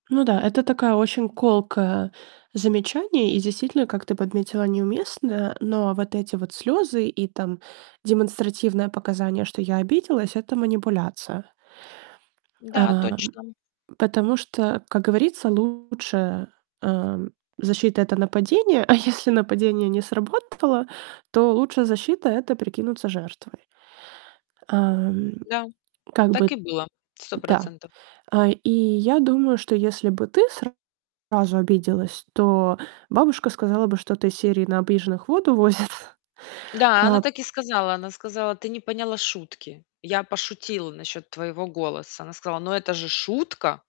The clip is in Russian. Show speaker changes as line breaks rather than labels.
Ну да, это такая очень колкое замечание и действительно, как ты подметила, неуместное. Но вот эти вот слёзы и, там, демонстративное показание, что я обиделась- это манипуляция.
Да,
А,
точно.
потому что, как говорится, лучше, э, защита- это нападение. А если нападение не сработало, то лучшая защита- это прикинуться жертвой. А,
Да,
как
так и
бы.
было. сто
Да.
процентов.
А, и я думаю, что если бы ты сразу обиделась, то бабушка сказала бы что-то из серии: "На обиженных воду возят".
Да, она
А.
так и сказала. Она сказала: "Ты не поняла шутки. Я пошутила насчет твоего голоса". Она сказала: "Ну, это же шутка".